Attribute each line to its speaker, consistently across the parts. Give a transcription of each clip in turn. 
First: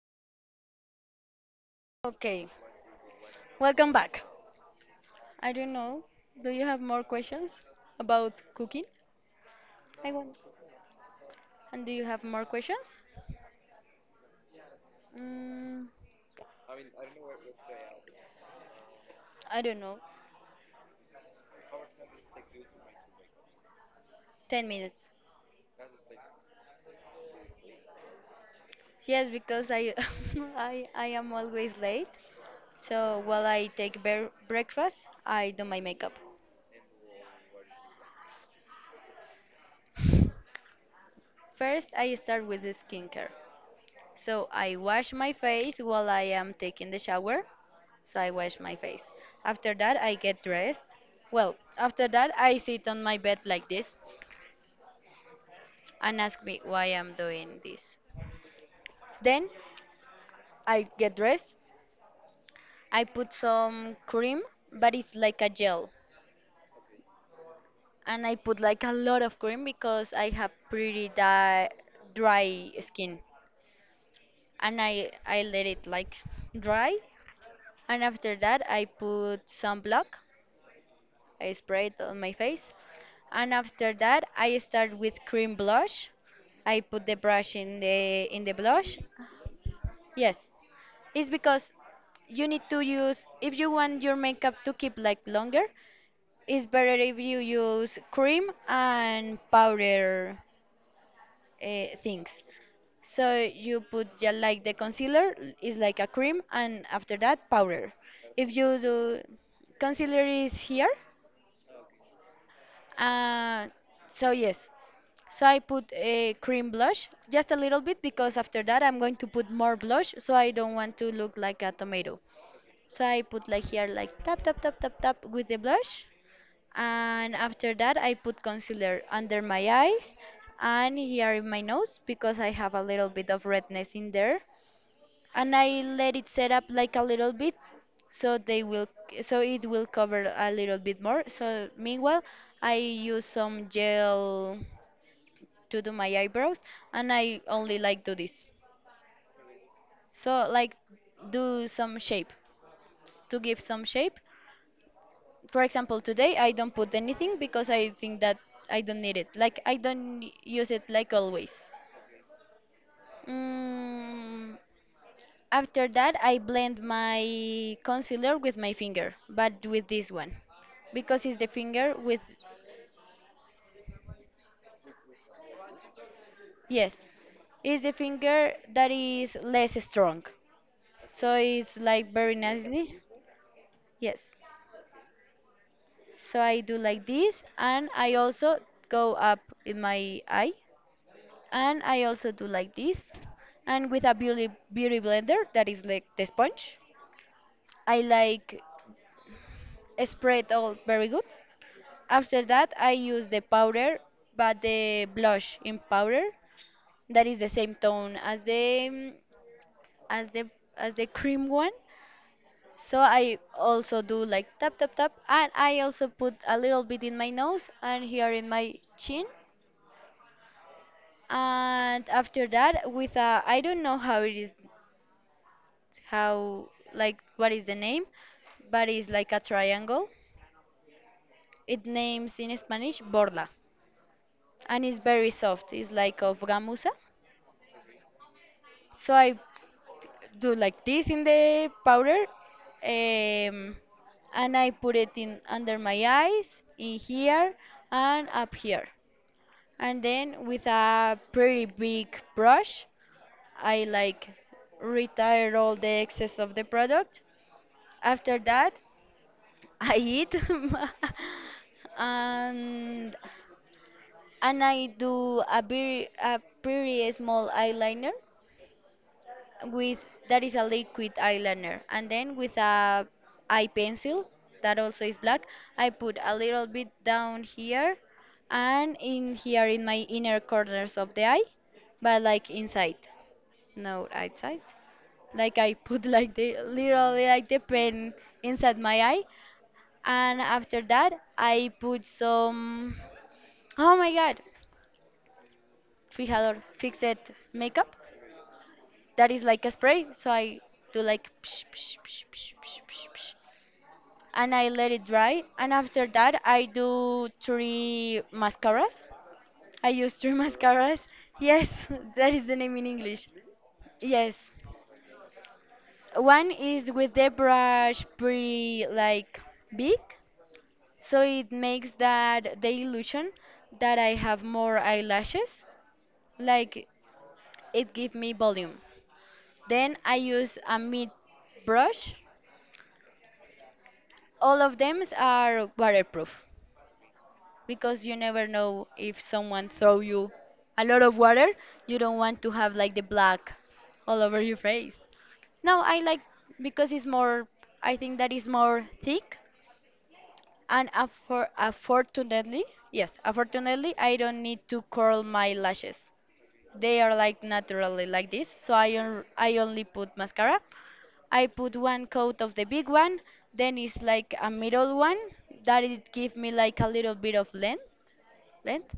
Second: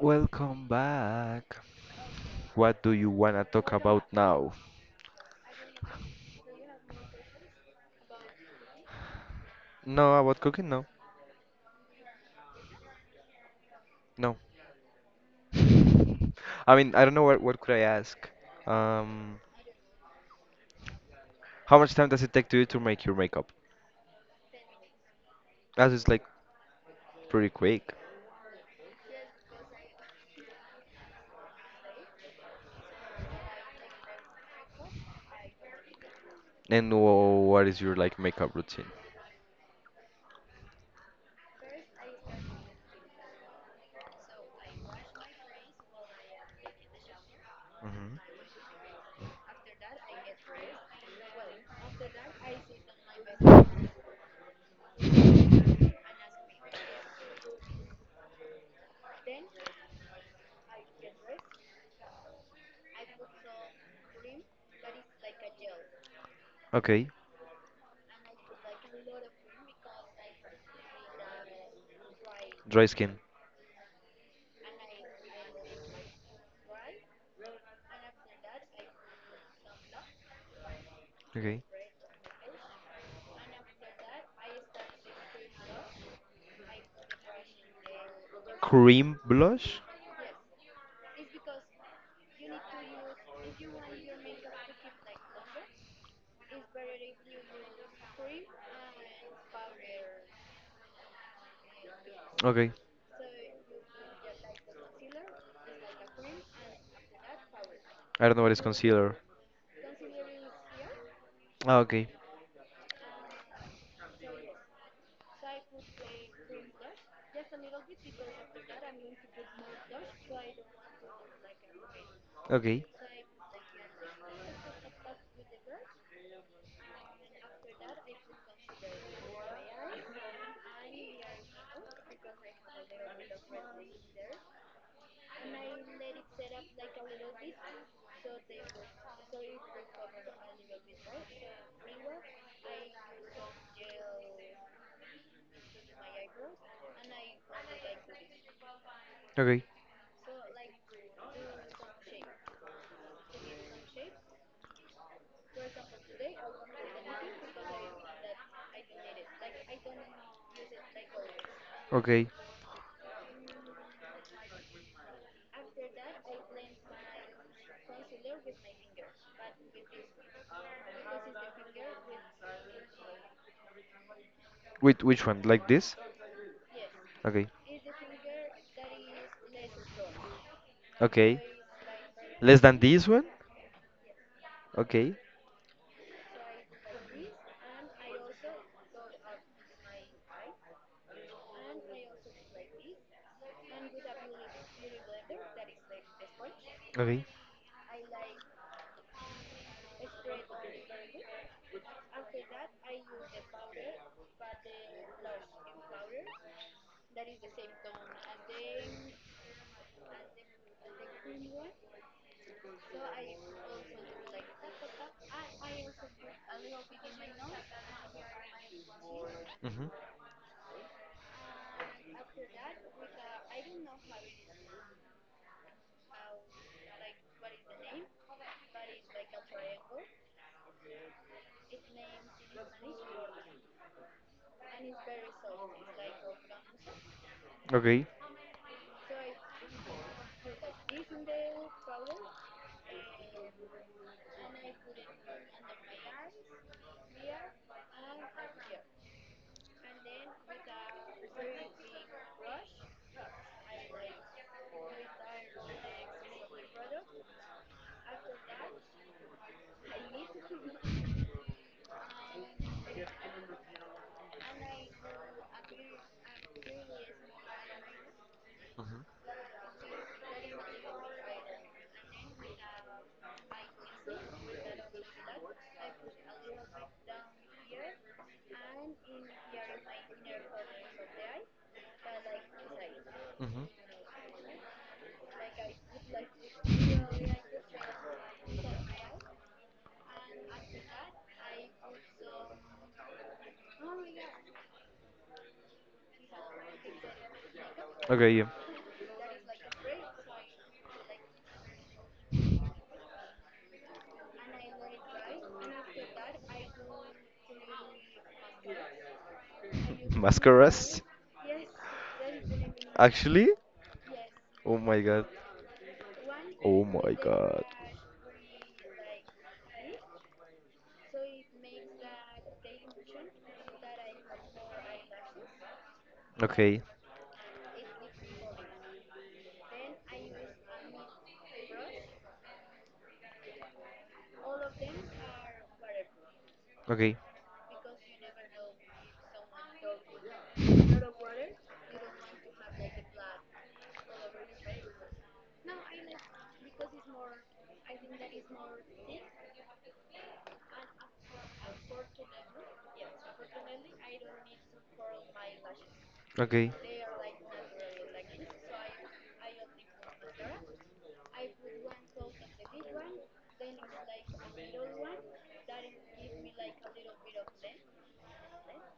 Speaker 1: Welcome back.
Speaker 2: Okay,
Speaker 1: What do you wanna talk
Speaker 2: welcome
Speaker 1: about
Speaker 2: back.
Speaker 1: now?
Speaker 2: I don't know. Do you have more questions about cooking? I
Speaker 1: No,
Speaker 2: want.
Speaker 1: about cooking? No,
Speaker 2: And do you have more questions?
Speaker 1: no.
Speaker 2: Mm,
Speaker 1: I mean, I don't know what could I ask. Um,
Speaker 2: I don't know.
Speaker 1: how much time does it take to you to make your makeup?
Speaker 2: 10 minutes.
Speaker 1: That is like pretty quick.
Speaker 2: Yes, because I, I am always late. So while I take breakfast, I do my makeup.
Speaker 1: And what is your like makeup routine?
Speaker 2: First, I start with the skincare. So I wash my face while I am taking the shower.
Speaker 1: Hmm.
Speaker 2: So I wash my face. After that, I get dressed. Well, after that, I sit on my bed like this, and ask me why I'm doing this. Then I get dressed. I put some cream, but it's like a gel.
Speaker 1: Okay,
Speaker 2: And I put like a lot of cream because I have pretty dry
Speaker 1: dry skin.
Speaker 2: skin. And I let it like dry. And after that, I put some block. I
Speaker 1: Okay.
Speaker 2: spray it on my face. And after that, I start with cream blush. I put the brush in the blush.
Speaker 1: Cream blush?
Speaker 2: Yes. It's because you need to use if you want your makeup to keep like longer. It's better if you use cream and powder things.
Speaker 1: Okay.
Speaker 2: So you put, yeah, like the concealer is like a cream, and after that powder.
Speaker 1: I don't know what
Speaker 2: If
Speaker 1: is
Speaker 2: you
Speaker 1: concealer.
Speaker 2: do, concealer is here,
Speaker 1: Ah, okay.
Speaker 2: uh, so yes. So I put a cream blush, just a little bit, because after that I'm going to put more blush, so I don't want to look like a tomato.
Speaker 1: Okay.
Speaker 2: So I put like here like tap tap tap tap tap with the blush, and after that I put concealer under my eyes and here in my nose because I have a little bit of redness in there, and I let it set up like a little bit, so they will, so it will cover a little bit more. So meanwhile I use some gel to do my eyebrows, and I only like do this,
Speaker 1: Okay.
Speaker 2: so like do some shape, to give some shape. For example, today I don't put anything because I think that I don't need it, like I don't use it like always.
Speaker 1: Okay.
Speaker 2: mm, after that I blend my concealer with my finger, but with this one, because it's the finger with,
Speaker 1: Wait, which one? Like this?
Speaker 2: yes,
Speaker 1: Okay.
Speaker 2: it's the finger that is less strong, so
Speaker 1: Okay.
Speaker 2: it's like very
Speaker 1: Less than
Speaker 2: nicely.
Speaker 1: this one?
Speaker 2: Yes,
Speaker 1: Okay.
Speaker 2: so I do like this, and I also go up in my eye, and I also do like this. And with a beauty blender that is like the sponge,
Speaker 1: Okay.
Speaker 2: I like spread all very good. After that, I use the powder, but the blush in powder that is the same tone as the, mm, as the, as the cream one. So I also do like tap tap tap, and I also put a little bit in my nose and here in my chin.
Speaker 1: Mhm.
Speaker 2: And after that, with a, I don't know how it is, how, like what is the name, but it's like a triangle. It names in Spanish borla, and it's very soft. It's like of gamuza.
Speaker 1: Okay.
Speaker 2: So I do like this in the powder, um, and I put it in under my eyes, in here, and up here. And then with a pretty big brush, I like retire all the excess of the product. After that, I eat and and I do a very a pretty small eyeliner
Speaker 1: Mhm.
Speaker 2: with, that is a liquid eyeliner, and then with a eye pencil that also is black, I put a little bit down here and in here in my inner corners of the eye, but like inside,
Speaker 1: Mhm.
Speaker 2: no outside, like I put like the literally like the pen inside my eye. And after that, I put some, oh my God, fijador, fixed makeup.
Speaker 1: Okay. Yeah.
Speaker 2: That is like a spray. So I do like, psh, psh, psh, psh, psh, psh, psh. And I let it dry. And after that, I do three mascaras. I use three
Speaker 1: Mascaras?
Speaker 2: mascaras. Yes, that is the name in English.
Speaker 1: Actually?
Speaker 2: Yes.
Speaker 1: Oh my god.
Speaker 2: One
Speaker 1: Oh
Speaker 2: is with
Speaker 1: my
Speaker 2: the
Speaker 1: god.
Speaker 2: brush pretty like big. So it makes that the illusion that I have more eyelashes,
Speaker 1: Okay.
Speaker 2: like it give me volume. Then I use a mid brush. All of them are waterproof
Speaker 1: Okay.
Speaker 2: because you never know if someone throw you a lot of water, you don't want to have like the black all over your face. No, I like, because it's more, I think that is more thick. And unfortunately, yes, unfortunately, I don't need to curl my lashes.
Speaker 1: Okay.
Speaker 2: They are like naturally like this, so I I only put mascara. I put one coat of the big one, then it's like a middle one that it give me like a little bit of length, length.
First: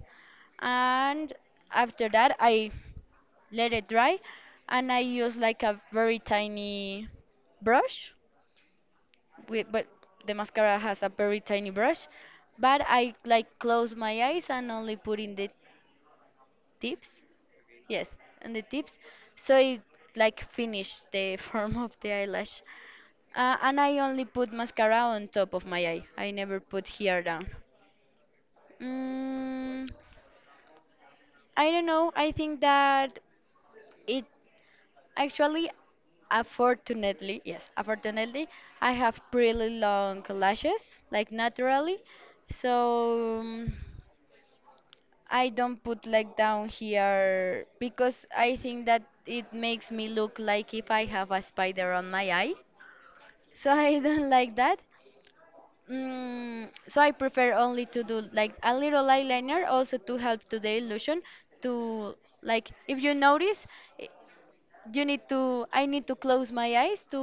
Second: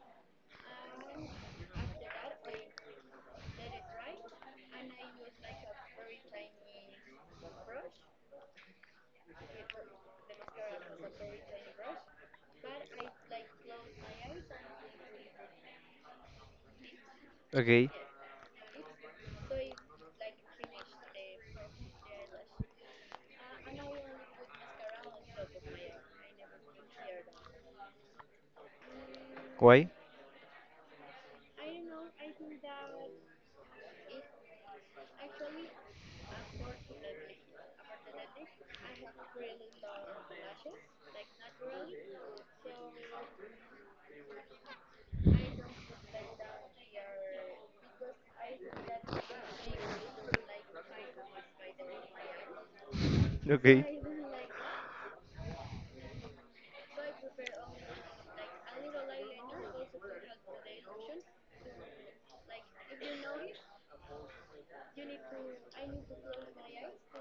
Speaker 2: And after that, I let it dry, and I use like a very tiny brush with, but the mascara has a very tiny brush. But I like close my eyes and only put in the tips.
Speaker 1: Okay.
Speaker 2: Yes, and the tips. So it like finish the form of the eyelash. And I only put mascara on top of my eye. I never put here down. Mm,
Speaker 1: Why?
Speaker 2: I don't know. I think that it, actually, unfortunately, yes, unfortunately, I have pretty long lashes, like naturally. So I don't put like down here because I think that it makes me look like if I have a spider on my eye. So I
Speaker 1: Okay.
Speaker 2: don't like that. So I prefer only to do like a little eyeliner also to help to the illusion to, like if you notice, i- you need to, I need to close my eyes to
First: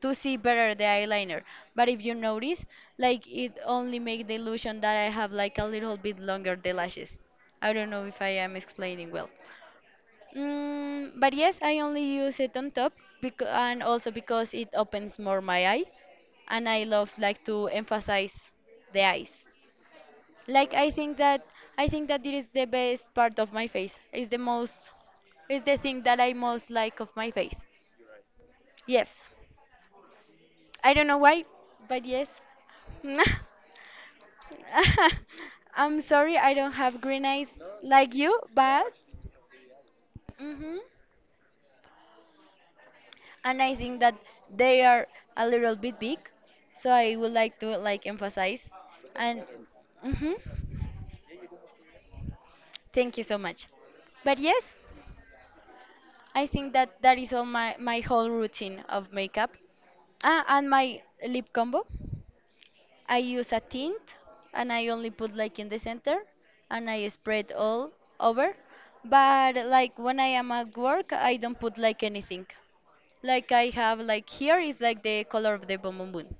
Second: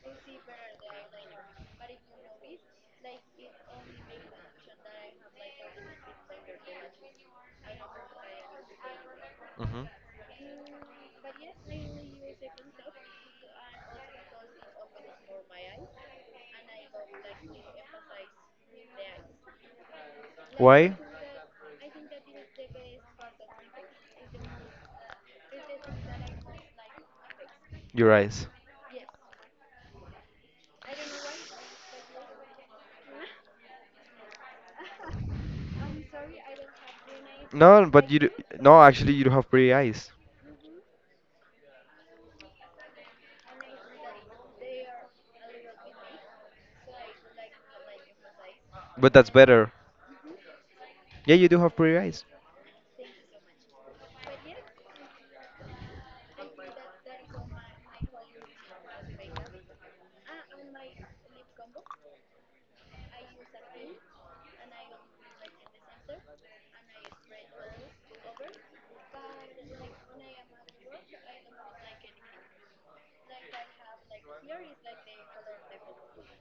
Speaker 2: to see better the eyeliner. But if you notice, like it only make the illusion that I have like a little bit longer the lashes. I don't know if I am explaining well.
Speaker 1: Mhm.
Speaker 2: But yes, I only use it on top because, and also because it opens more my eye, and I love like to emphasize the eyes, like I
Speaker 1: Why?
Speaker 2: think that, I think that it is the best part of my face. It's the most, it's the thing that I most like of my face.
Speaker 1: Your eyes.
Speaker 2: Yes. I don't know why, but yes. I'm sorry I don't have green eyes
Speaker 1: No, but
Speaker 2: like
Speaker 1: you do,
Speaker 2: you,
Speaker 1: no,
Speaker 2: but
Speaker 1: actually you do have pretty eyes.
Speaker 2: hmm, and I think that they are a little bit big, so I would like to like emphasize,
Speaker 1: But that's
Speaker 2: and
Speaker 1: better.
Speaker 2: hmm,
Speaker 1: Yeah, you do have pretty eyes.
Speaker 2: thank you so much. But yes, I think that that is all my my whole routine of makeup. Ah, and my lip combo. I use a tint and I only put like in the center and I spread all over. But like when I am at work, I don't put like anything. Like I have like here is like the color of the boom boom boom,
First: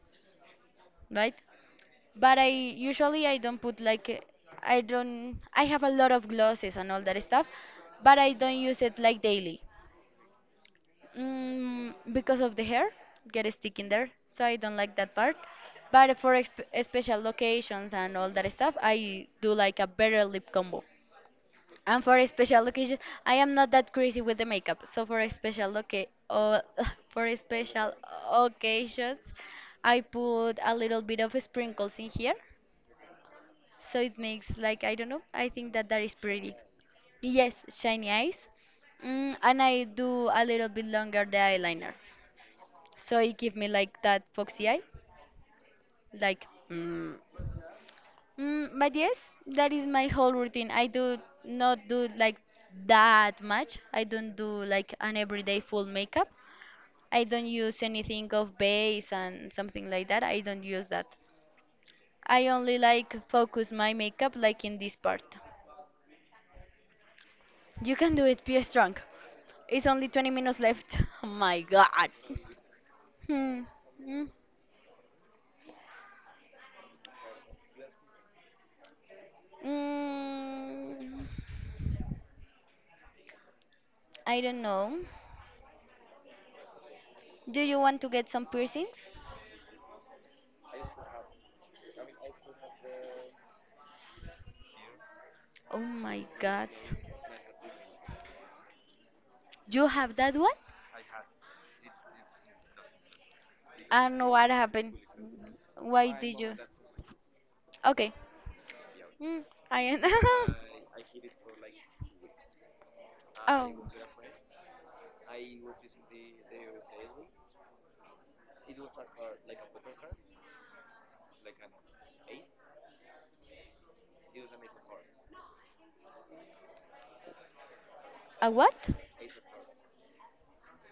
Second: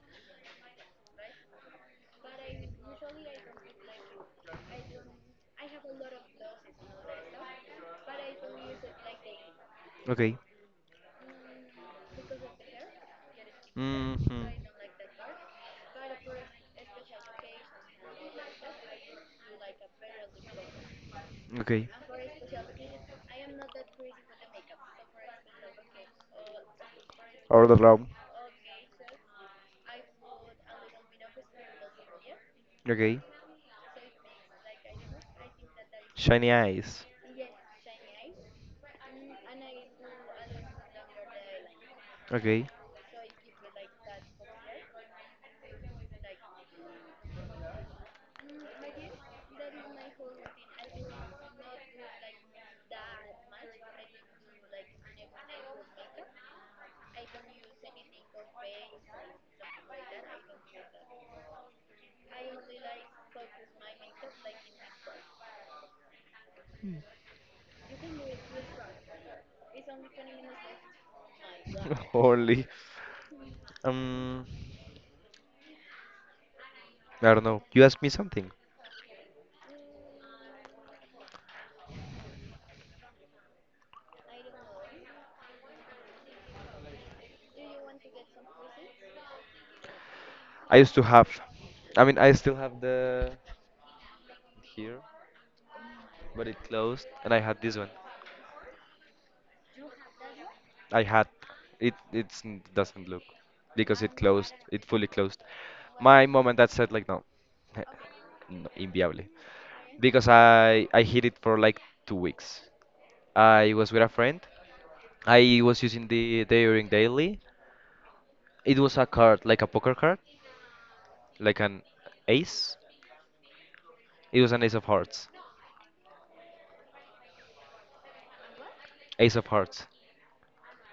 Speaker 2: right? But I usually I don't put like I don't, I have a lot of glosses and all that stuff, but I don't use it like daily.
Speaker 1: Okay.
Speaker 2: Because of the hair, get a stick in there, so
Speaker 1: Hmm.
Speaker 2: I don't like that part. But for exp special locations and all that stuff, I do like a better lip combo.
Speaker 1: Okay.
Speaker 2: And for a special occasion, I am not that crazy with the makeup. So for a special loca, for a
Speaker 1: Or the
Speaker 2: special
Speaker 1: love.
Speaker 2: occasions, I put a little bit of sprinkles in here,
Speaker 1: Okay.
Speaker 2: so it makes like I don't know. I think that that is
Speaker 1: Shiny
Speaker 2: pretty.
Speaker 1: eyes.
Speaker 2: Yes, shiny eyes. And I do a little bit longer the eyeliner.
Speaker 1: Okay.
Speaker 2: So it give me like that foxy eye, like mm. But yes, that is my whole routine. I do not do like that much. I don't do like an everyday full makeup. I don't use anything of base and something like that. I don't use that. I only like focus my makeup like in this part. You can do it, be strong. It's only 20 minutes left. Oh my god.
Speaker 1: Holy.
Speaker 2: Hmm. Mm.
Speaker 1: Um, I don't know. You asked me something.
Speaker 2: Mm. I don't know. Do you want to get some piercings?
Speaker 1: I used to have, I mean, I still have the here,
Speaker 2: Oh my
Speaker 1: but it
Speaker 2: god.
Speaker 1: closed, and I had this one.
Speaker 2: You have that one?
Speaker 1: I had it. It's doesn't look because it
Speaker 2: And what
Speaker 1: closed. It
Speaker 2: happened?
Speaker 1: fully closed.
Speaker 2: Why
Speaker 1: My
Speaker 2: did
Speaker 1: mom and
Speaker 2: you?
Speaker 1: dad said like no,
Speaker 2: Okay.
Speaker 1: no inviable,
Speaker 2: Mm, I am.
Speaker 1: because I hid it for like 2 weeks. I
Speaker 2: oh.
Speaker 1: was with a friend. I was using the earring daily. It was a card, like a poker card, like an ace. It was an ace of hearts.
Speaker 2: A what?
Speaker 1: Ace of hearts.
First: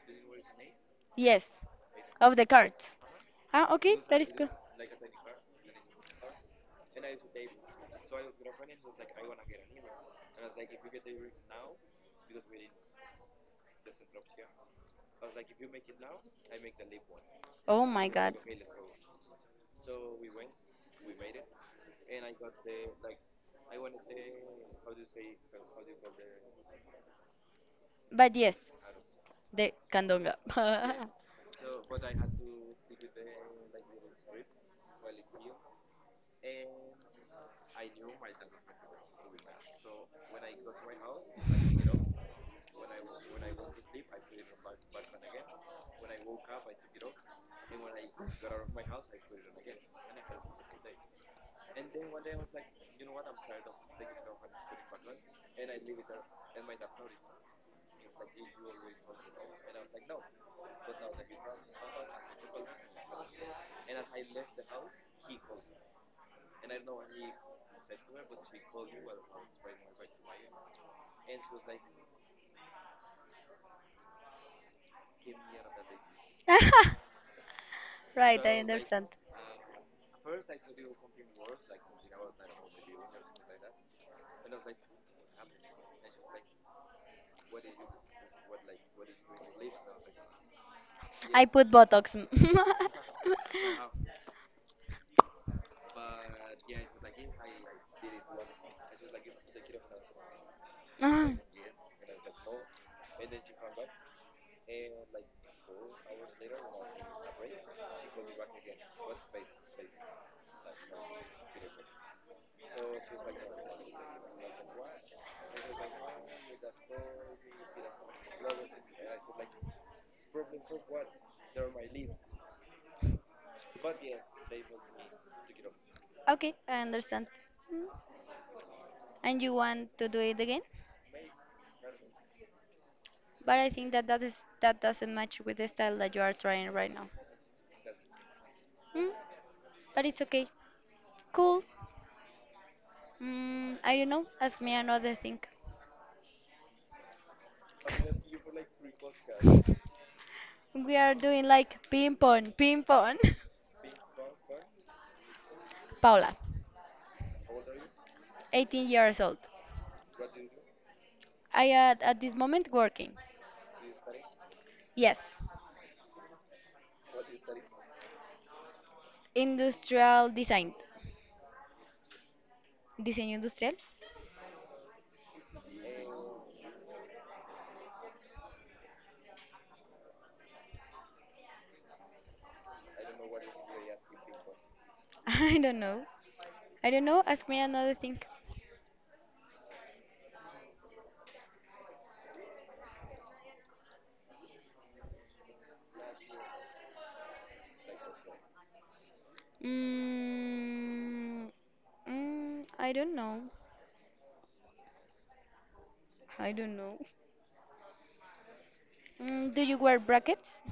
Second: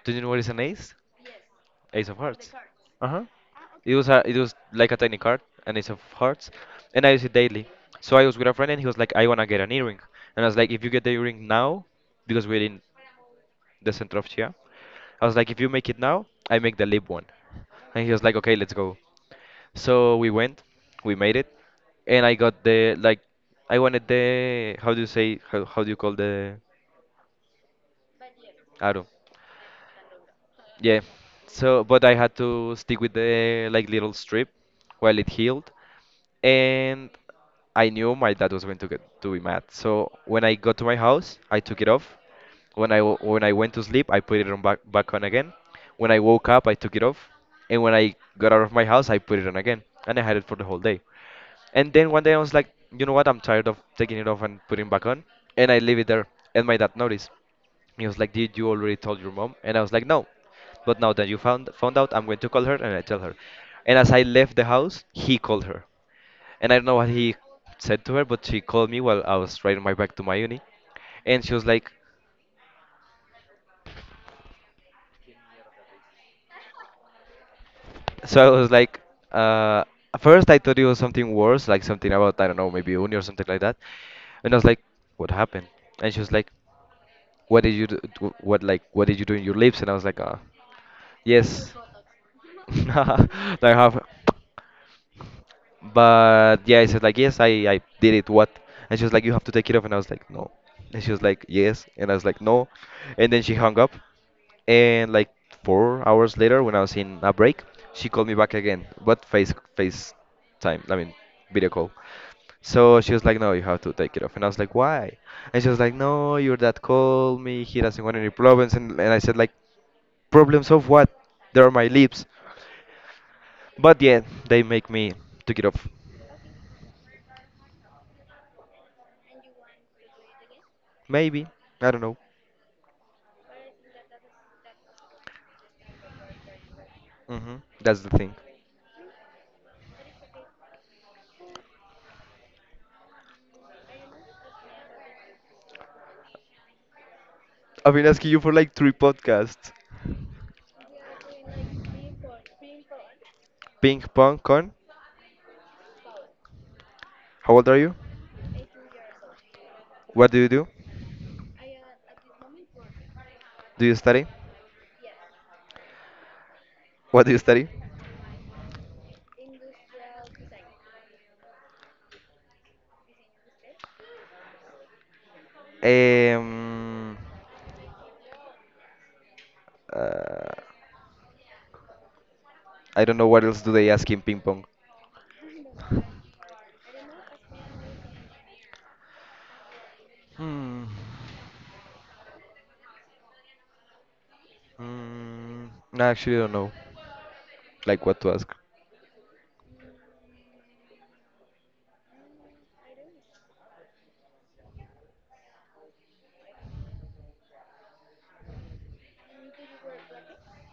Speaker 1: Do you know what is an ace?
Speaker 2: Yes.
Speaker 1: Ace of
Speaker 2: Of the
Speaker 1: hearts.
Speaker 2: cards.
Speaker 1: Uh-huh.
Speaker 2: Ah,
Speaker 1: It
Speaker 2: okay.
Speaker 1: was a,
Speaker 2: That is
Speaker 1: it
Speaker 2: good.
Speaker 1: was like a tiny card, and it's of hearts, and I use it daily. So I was with a friend, and he was like, "I wanna get an earring," and I was like, "If you get the earring now, because we're in the center of Chia, I was like, if you make it now, I make the lip one."
Speaker 2: Oh
Speaker 1: And
Speaker 2: my
Speaker 1: he was like,
Speaker 2: god.
Speaker 1: "Okay, let's go." So we went, we made it, and I got the like, I wanted the how do you say how do you call the
Speaker 2: But yes,
Speaker 1: I don't.
Speaker 2: the candonga.
Speaker 1: Yeah. So, but I had to stick with the like little strip while it healed, and I knew my dad was going to get to be mad. So when I got to my house, I took it off. When I when I went to sleep, I put it on back on again. When I woke up, I took it off, and when I got out of my house, I put it on again, and I had it for the whole day. And then one day I was like, you know what? I'm tired of taking it off and putting back on, and I leave it there. And my dad noticed. He was like, "Did you already told your mom?" And I was like, "No. But now that you found out, I'm going to call her and I tell her." And as I left the house, he called her. And I don't know what he said to her, but she called me while I was riding my bike to my uni. And she was like,
Speaker 2: right,
Speaker 1: so I
Speaker 2: I
Speaker 1: was like,
Speaker 2: understand.
Speaker 1: uh, at first I thought it was something worse, like something about, I don't know, maybe uni or something like that. And I was like, "What happened?" And she was like, "What did you do, what like what did you do in your lips?" And I was like,
Speaker 2: I put
Speaker 1: yes.
Speaker 2: Botox.
Speaker 1: Like half. But yeah, I said like yes, I did it. What? And she was like, "You have to take it off." And I was like, "No." And she was like, "Yes." And I was like, "No." And then she hung up. And like 4 hours later, when I was in a break, she called me back again, but face time. I mean, video call. So she was like, "No, you have to take it off." And I was like, "Why?" And she was like, "No, your dad called me. He doesn't want any problems." And, I said like, "Problems of what? They're my lips." But yeah, they make me take it off.
Speaker 2: okay, I understand. Mm. And you want to do it again?
Speaker 1: Maybe. I don't know.
Speaker 2: But I think that that is that doesn't match with the style that you are trying right now.
Speaker 1: Hmm. That's the thing.
Speaker 2: Mm, But it's okay. Cool. I don't know. Ask me another thing.
Speaker 1: I've been asking you for like three podcasts.
Speaker 2: We are doing like ping pong, ping pong.
Speaker 1: Ping pong con.
Speaker 2: Paula,
Speaker 1: How old are you?
Speaker 2: 18 years old.
Speaker 1: What do you do?
Speaker 2: I am at this moment working.
Speaker 1: Do you study?
Speaker 2: Yes.
Speaker 1: What do you study?
Speaker 2: Industrial design. Diseño industrial?
Speaker 1: Um, uh, I don't know what else do they ask in ping pong.
Speaker 2: I don't know. I don't know. Ask me another thing.
Speaker 1: Hmm. Mm, no, actually, I don't know. Like what to ask.
Speaker 2: Mm, I don't know. I don't know. Mm, do you wear brackets?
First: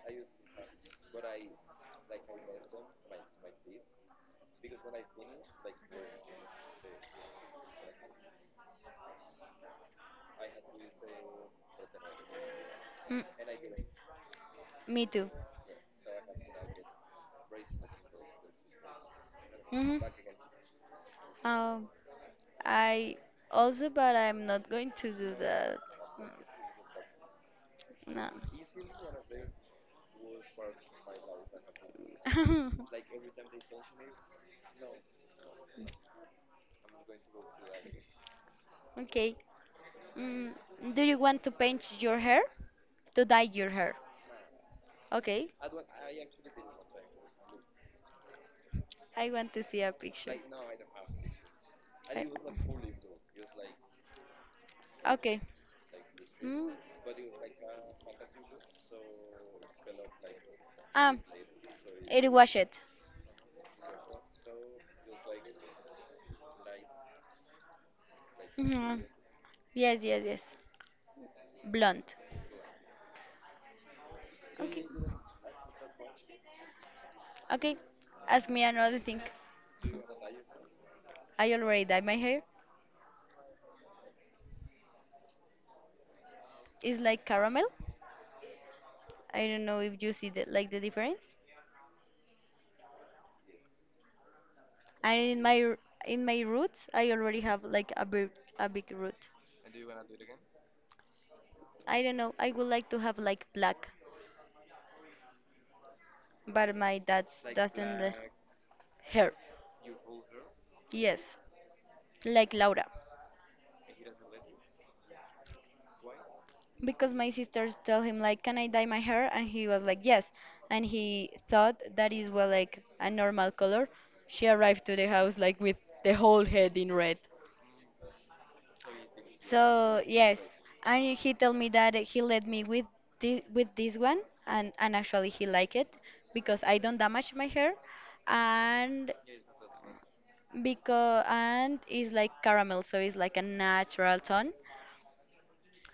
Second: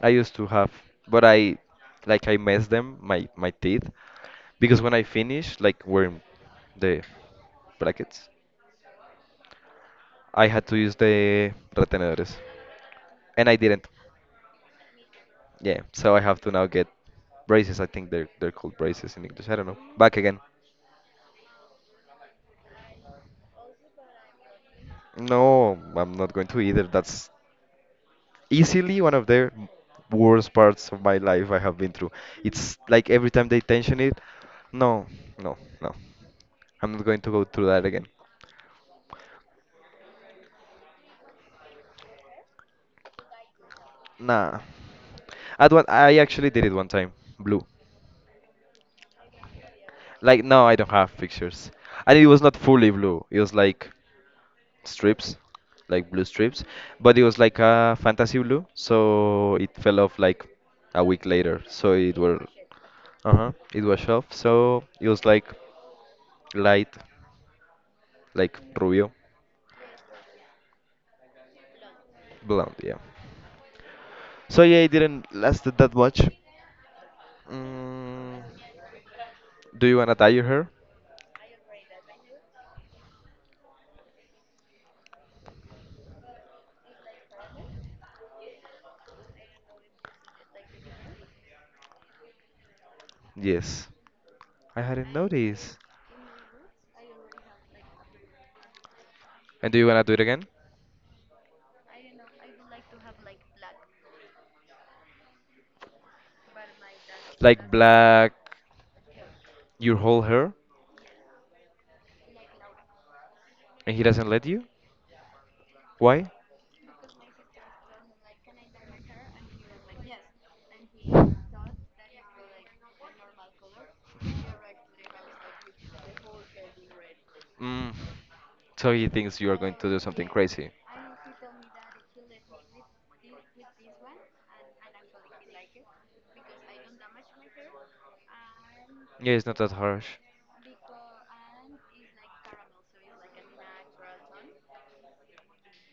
Speaker 1: I used to have, but I, like, I messed them my teeth because when I finished, like, were in the brackets. I had to use the retenedores,
Speaker 2: Mm,
Speaker 1: and I didn't.
Speaker 2: me too.
Speaker 1: Yeah, so I have to now get braces. I think they're called braces in English. I don't know.
Speaker 2: Hmm.
Speaker 1: Back again.
Speaker 2: Um, I also, but I'm not going to do that.
Speaker 1: No, I'm not going to either. That's
Speaker 2: Mm,
Speaker 1: easily one of the worst parts of my life I have been through.
Speaker 2: no.
Speaker 1: It's like every time they tension it, no, no, no. I'm not going to go through that again.
Speaker 2: Okay. Mm, do you want to paint your hair? To dye your hair.
Speaker 1: Nah.
Speaker 2: Okay.
Speaker 1: At one, I actually did it one time, blue.
Speaker 2: I want to see a picture.
Speaker 1: Like no, I don't have pictures, and it was not fully blue. It was like strips,
Speaker 2: Okay.
Speaker 1: like blue strips,
Speaker 2: Mm.
Speaker 1: but it was like a fantasy blue, so it fell off like a
Speaker 2: Ah,
Speaker 1: week later. So it
Speaker 2: it
Speaker 1: were,
Speaker 2: was it.
Speaker 1: uh-huh, it was off. So it was like light, like
Speaker 2: Mhm.
Speaker 1: rubio,
Speaker 2: Yes, yes, yes. Blonde.
Speaker 1: blonde, yeah. So yeah, it didn't last that much.
Speaker 2: Okay.
Speaker 1: Mm,
Speaker 2: Ask me another thing.
Speaker 1: do you wanna dye your hair?
Speaker 2: I already dyed my hair. It's like caramel. I don't know if you see the like the difference.
Speaker 1: Yes, I hadn't
Speaker 2: And in
Speaker 1: noticed.
Speaker 2: in my roots, I already have like a big root.
Speaker 1: And do you wanna do it again?
Speaker 2: I don't know. I would like to have like black, but my dad
Speaker 1: Like
Speaker 2: doesn't let
Speaker 1: black
Speaker 2: hair.
Speaker 1: your whole hair,
Speaker 2: Yes, like Laura.
Speaker 1: and he doesn't let you? Why?
Speaker 2: Because my sisters tell him like, can I dye my hair? And he was like, yes. And he thought that is well like a normal color. She arrived to the house like with the whole head in red.
Speaker 1: Mm, so he thinks you are going to do
Speaker 2: So
Speaker 1: something
Speaker 2: yes,
Speaker 1: crazy.
Speaker 2: and he told me that he let me with this one. And actually he liked it because I don't damage my hair. And
Speaker 1: Yeah, it's not that harsh.
Speaker 2: because and it's like caramel, so it's like a natural tone.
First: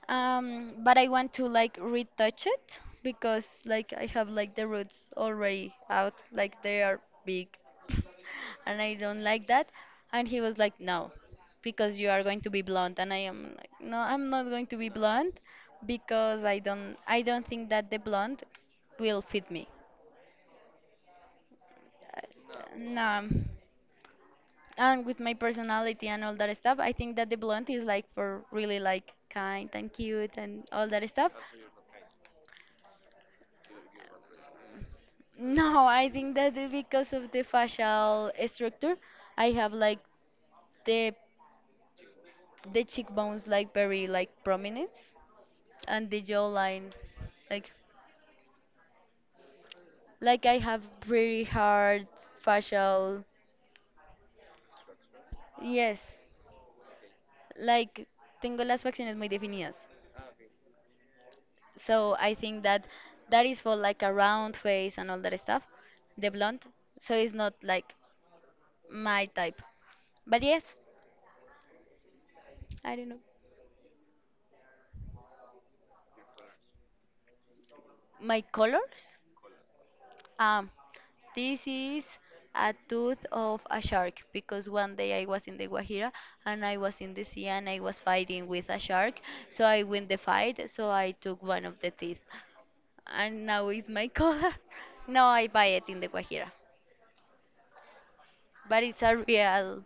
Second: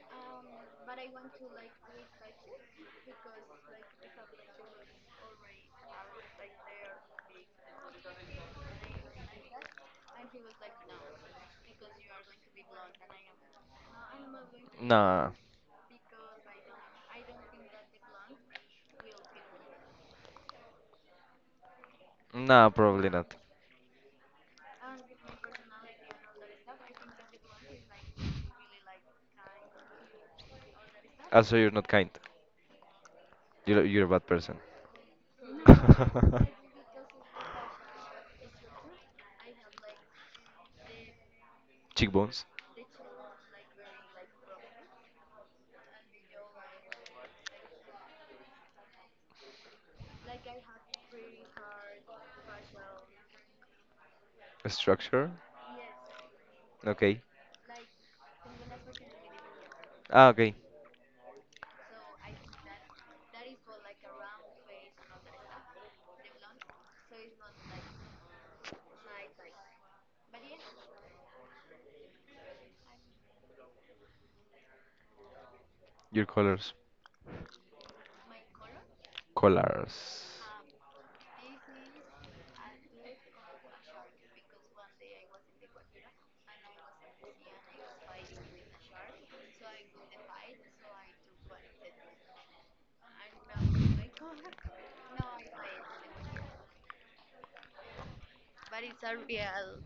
Speaker 2: But I want to like retouch it because like I have like the roots already out, like they are big, and I don't like that. And he was like, no, because you are going to be blonde, and I am like, no, I'm not going to be
Speaker 1: Nah,
Speaker 2: blonde because I don't think that the blonde will fit me.
Speaker 1: nah, probably
Speaker 2: No,
Speaker 1: not.
Speaker 2: and with my personality and all that stuff, I think that the blonde is like for really like kind and cute and all that stuff.
Speaker 1: Also, you're not kind. You're a bad person.
Speaker 2: No, I think that because of the facial structure, I have like the
Speaker 1: Cheekbones,
Speaker 2: the cheekbones like very like prominence, and the jawline like like I have very hard facial.
Speaker 1: structure.
Speaker 2: Yes,
Speaker 1: Okay.
Speaker 2: like tengo las facciones muy definidas.
Speaker 1: Ah, okay.
Speaker 2: So I think that that is for like a round face and all that stuff, the blonde. So it's not like my type. But yes, I don't know.
Speaker 1: Your colors.
Speaker 2: My colors?
Speaker 1: Collars.
Speaker 2: Um, this is a tooth of a shark because one day I was in the Guajira and I was in the sea and I was fighting with a shark. So I win the fight, so I took one of the teeth. And now it's my collar. Now I buy it in the Guajira. But it's a real,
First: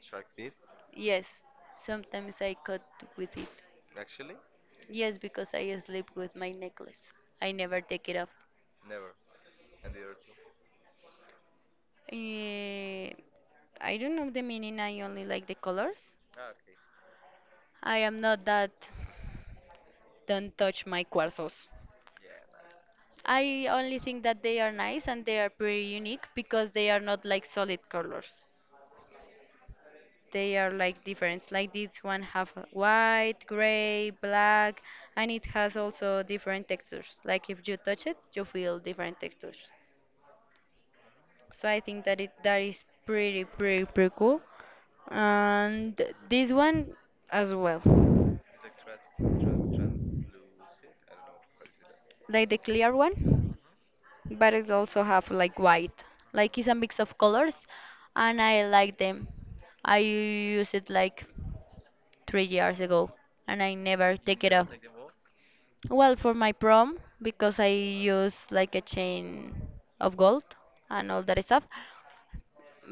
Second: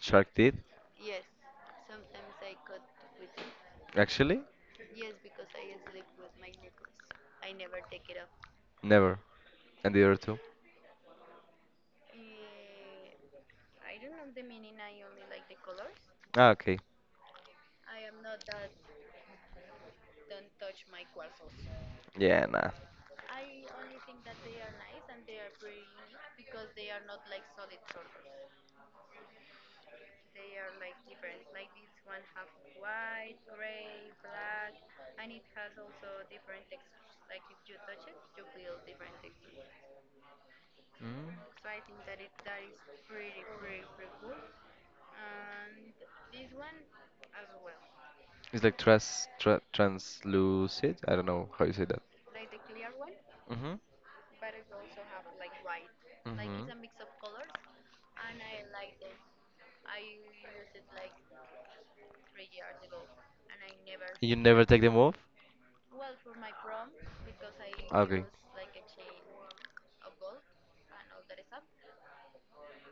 Speaker 1: Shark teeth.
Speaker 2: yes. Sometimes I cut with it.
Speaker 1: Actually,
Speaker 2: Yes, because I sleep with my necklace. I never take it off.
Speaker 1: never. And the other two.
Speaker 2: Eh, I don't know the meaning, I only like the colors.
Speaker 1: Ah, okay.
Speaker 2: I am not that. Don't touch my cuarzos.
Speaker 1: Yeah, nah.
Speaker 2: I only think that they are nice and they are pretty unique because they are not like solid colors. They are like different. Like this one have white, gray, black, and it has also different textures. Like if you touch it, you feel different textures.
Speaker 1: Mm.
Speaker 2: So I think that it that is pretty pretty pretty cool. And this one as well.
Speaker 1: It's like translucid. I don't know how you say that.
Speaker 2: Like the clear one.
Speaker 1: Mhm.
Speaker 2: But it also have like white. Like it's a
Speaker 1: Mhm.
Speaker 2: mix of colors, and I like them. I use it like 3 years ago, and I never
Speaker 1: You
Speaker 2: take it
Speaker 1: never
Speaker 2: off.
Speaker 1: take them off?
Speaker 2: Well, for my prom, because I
Speaker 1: Okay.
Speaker 2: use like a chain of gold and all that stuff,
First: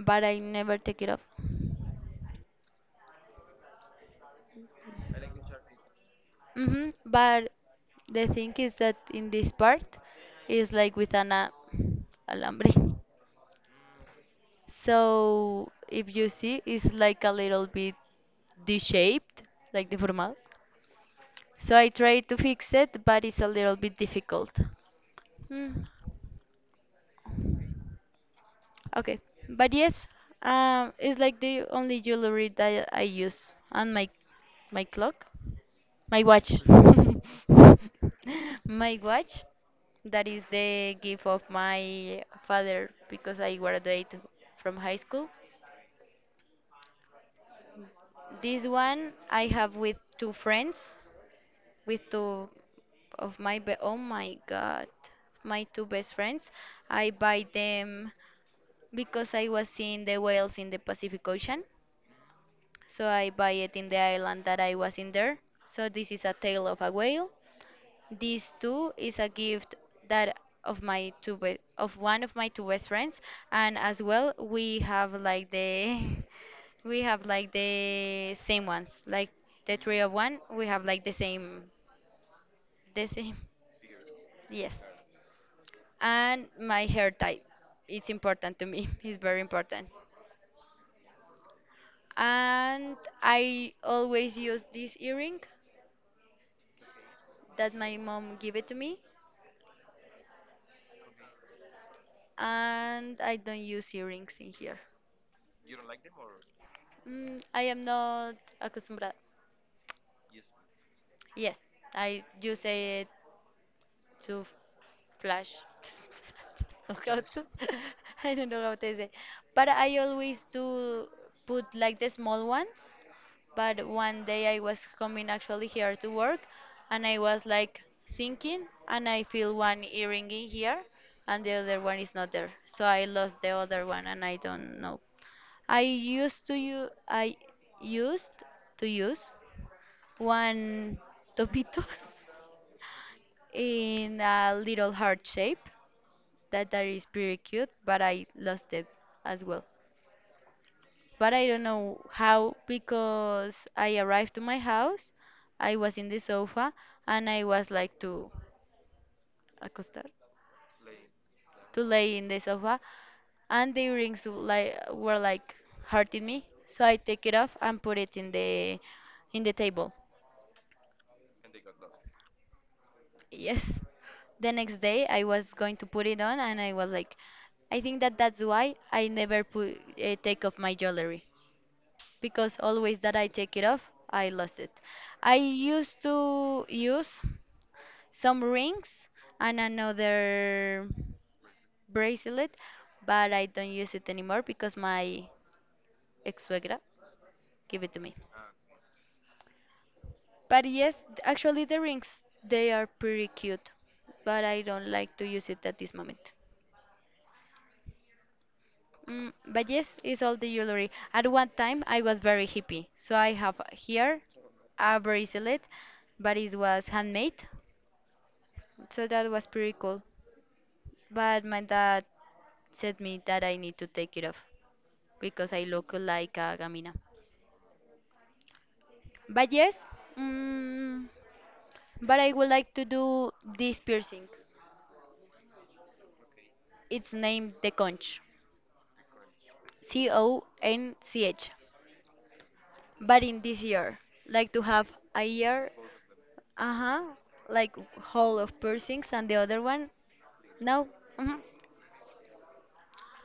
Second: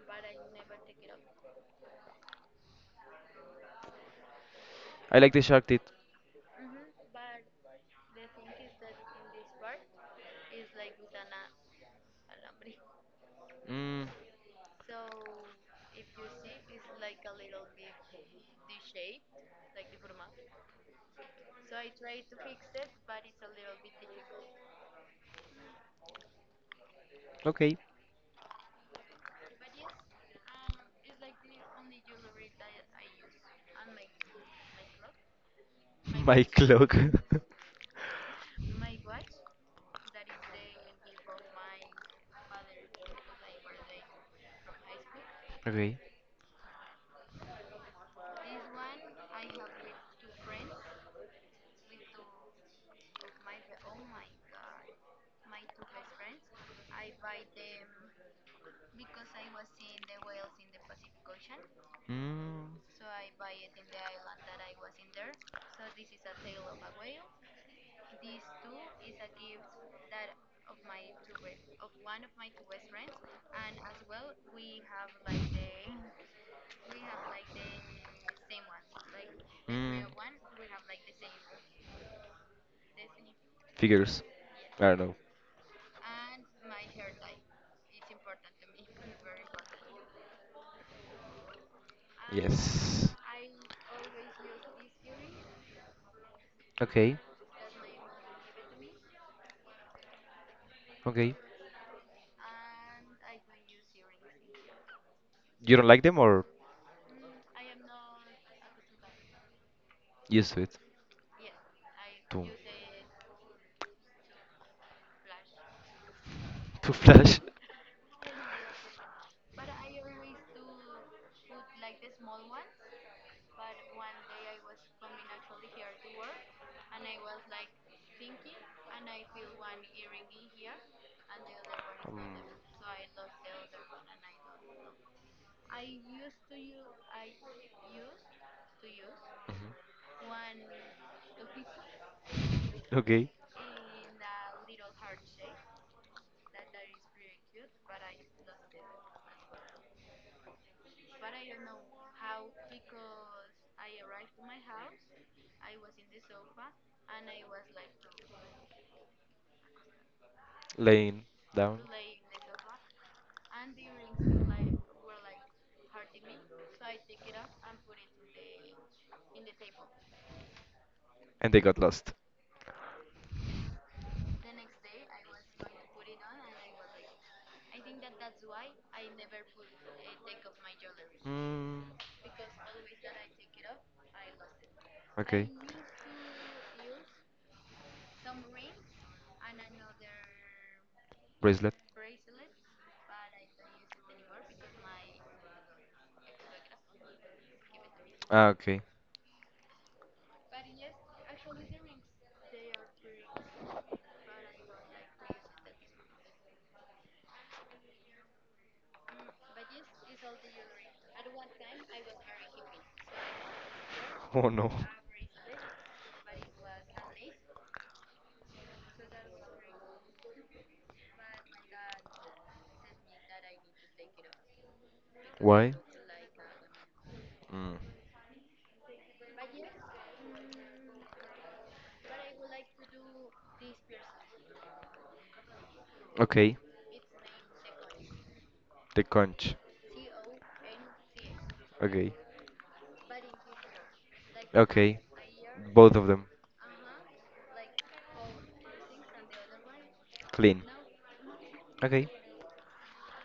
Speaker 2: but I never take it off.
Speaker 1: I like the shark teeth.
Speaker 2: Hmm. But the thing is that in this part is like with an alambre.
Speaker 1: Mm,
Speaker 2: So if you see, it's like a little bit D-shaped, like the formal. So I tried to fix it, but it's a little bit difficult. Hmm.
Speaker 1: okay.
Speaker 2: Okay, but yes, it's like the only jewelry that I use on my clock, my
Speaker 1: My
Speaker 2: watch,
Speaker 1: cloak.
Speaker 2: my watch. That is the gift of my father because I graduated from high school.
Speaker 1: Okay.
Speaker 2: This one I have with two friends. With two of my be- oh my god, my two best friends. I buy them because I was seeing the whales in the Pacific Ocean.
Speaker 1: Mm,
Speaker 2: So I buy it in the island that I was in there. So this is a tail of a whale. These two is a gift that of one of my two best friends, and as well we have like the we have like the same ones like the three
Speaker 1: mm.
Speaker 2: of one we have like the same
Speaker 1: Figures.
Speaker 2: yes,
Speaker 1: I don't know.
Speaker 2: and my hair type. It's important to me. It's very important. And
Speaker 1: Yes.
Speaker 2: I always use this earring
Speaker 1: Okay.
Speaker 2: that my mom gave it to me,
Speaker 1: Okay.
Speaker 2: and I don't use earrings in here.
Speaker 1: You don't like them or?
Speaker 2: I am not acostumbrada.
Speaker 1: Yes, to.
Speaker 2: Yes, I
Speaker 1: To
Speaker 2: use it to flash.
Speaker 1: to
Speaker 2: How okay
Speaker 1: flash.
Speaker 2: I don't know how to say, but I always do put like the small ones. But one day I was coming actually here to work and I was like thinking, and I feel one earring in here and the other one is
Speaker 1: Um,
Speaker 2: not there. So I lost the other one and I don't know. I used to use
Speaker 1: mhm.
Speaker 2: one topitos
Speaker 1: Okay,
Speaker 2: in a little heart shape that is pretty cute, but I lost it as well. But I don't know how, because I arrived to my house, I was in the sofa, and I was like to acostar,
Speaker 1: laying down,
Speaker 2: to lay in the sofa, and the rings like were like hurting me, so I take it off and put it in the table.
Speaker 1: and they got lost.
Speaker 2: Yes. The next day I was going to put it on and I was like, I think that that's why I never put take off my jewelry
Speaker 1: Mm,
Speaker 2: because always that I take it off, I lost it. I
Speaker 1: okay.
Speaker 2: used to use some rings and another
Speaker 1: Bracelet.
Speaker 2: bracelet, but I don't use it anymore because my ex-suegra gave it to me.
Speaker 1: Ah, okay.
Speaker 2: But yes, actually the rings, they are pretty cute, but I don't like to use it at this moment. Mm, but yes, it's all the jewelry. At one time, I was very hippie, so I have here
Speaker 1: Oh no.
Speaker 2: a bracelet, but it was handmade. So that was pretty cool. But my dad said me that I need to take it off because I
Speaker 1: Why?
Speaker 2: look like a gamina.
Speaker 1: Mm.
Speaker 2: But yes, mm, but I would like to do this piercing.
Speaker 1: Okay.
Speaker 2: It's named the conch,
Speaker 1: The conch.
Speaker 2: C O N C H.
Speaker 1: Okay.
Speaker 2: But in this year, like to have
Speaker 1: Okay.
Speaker 2: a year,
Speaker 1: Both of them.
Speaker 2: uh huh, like whole of piercings, and the other one,
Speaker 1: Clean.
Speaker 2: no. Mhm.
Speaker 1: Okay.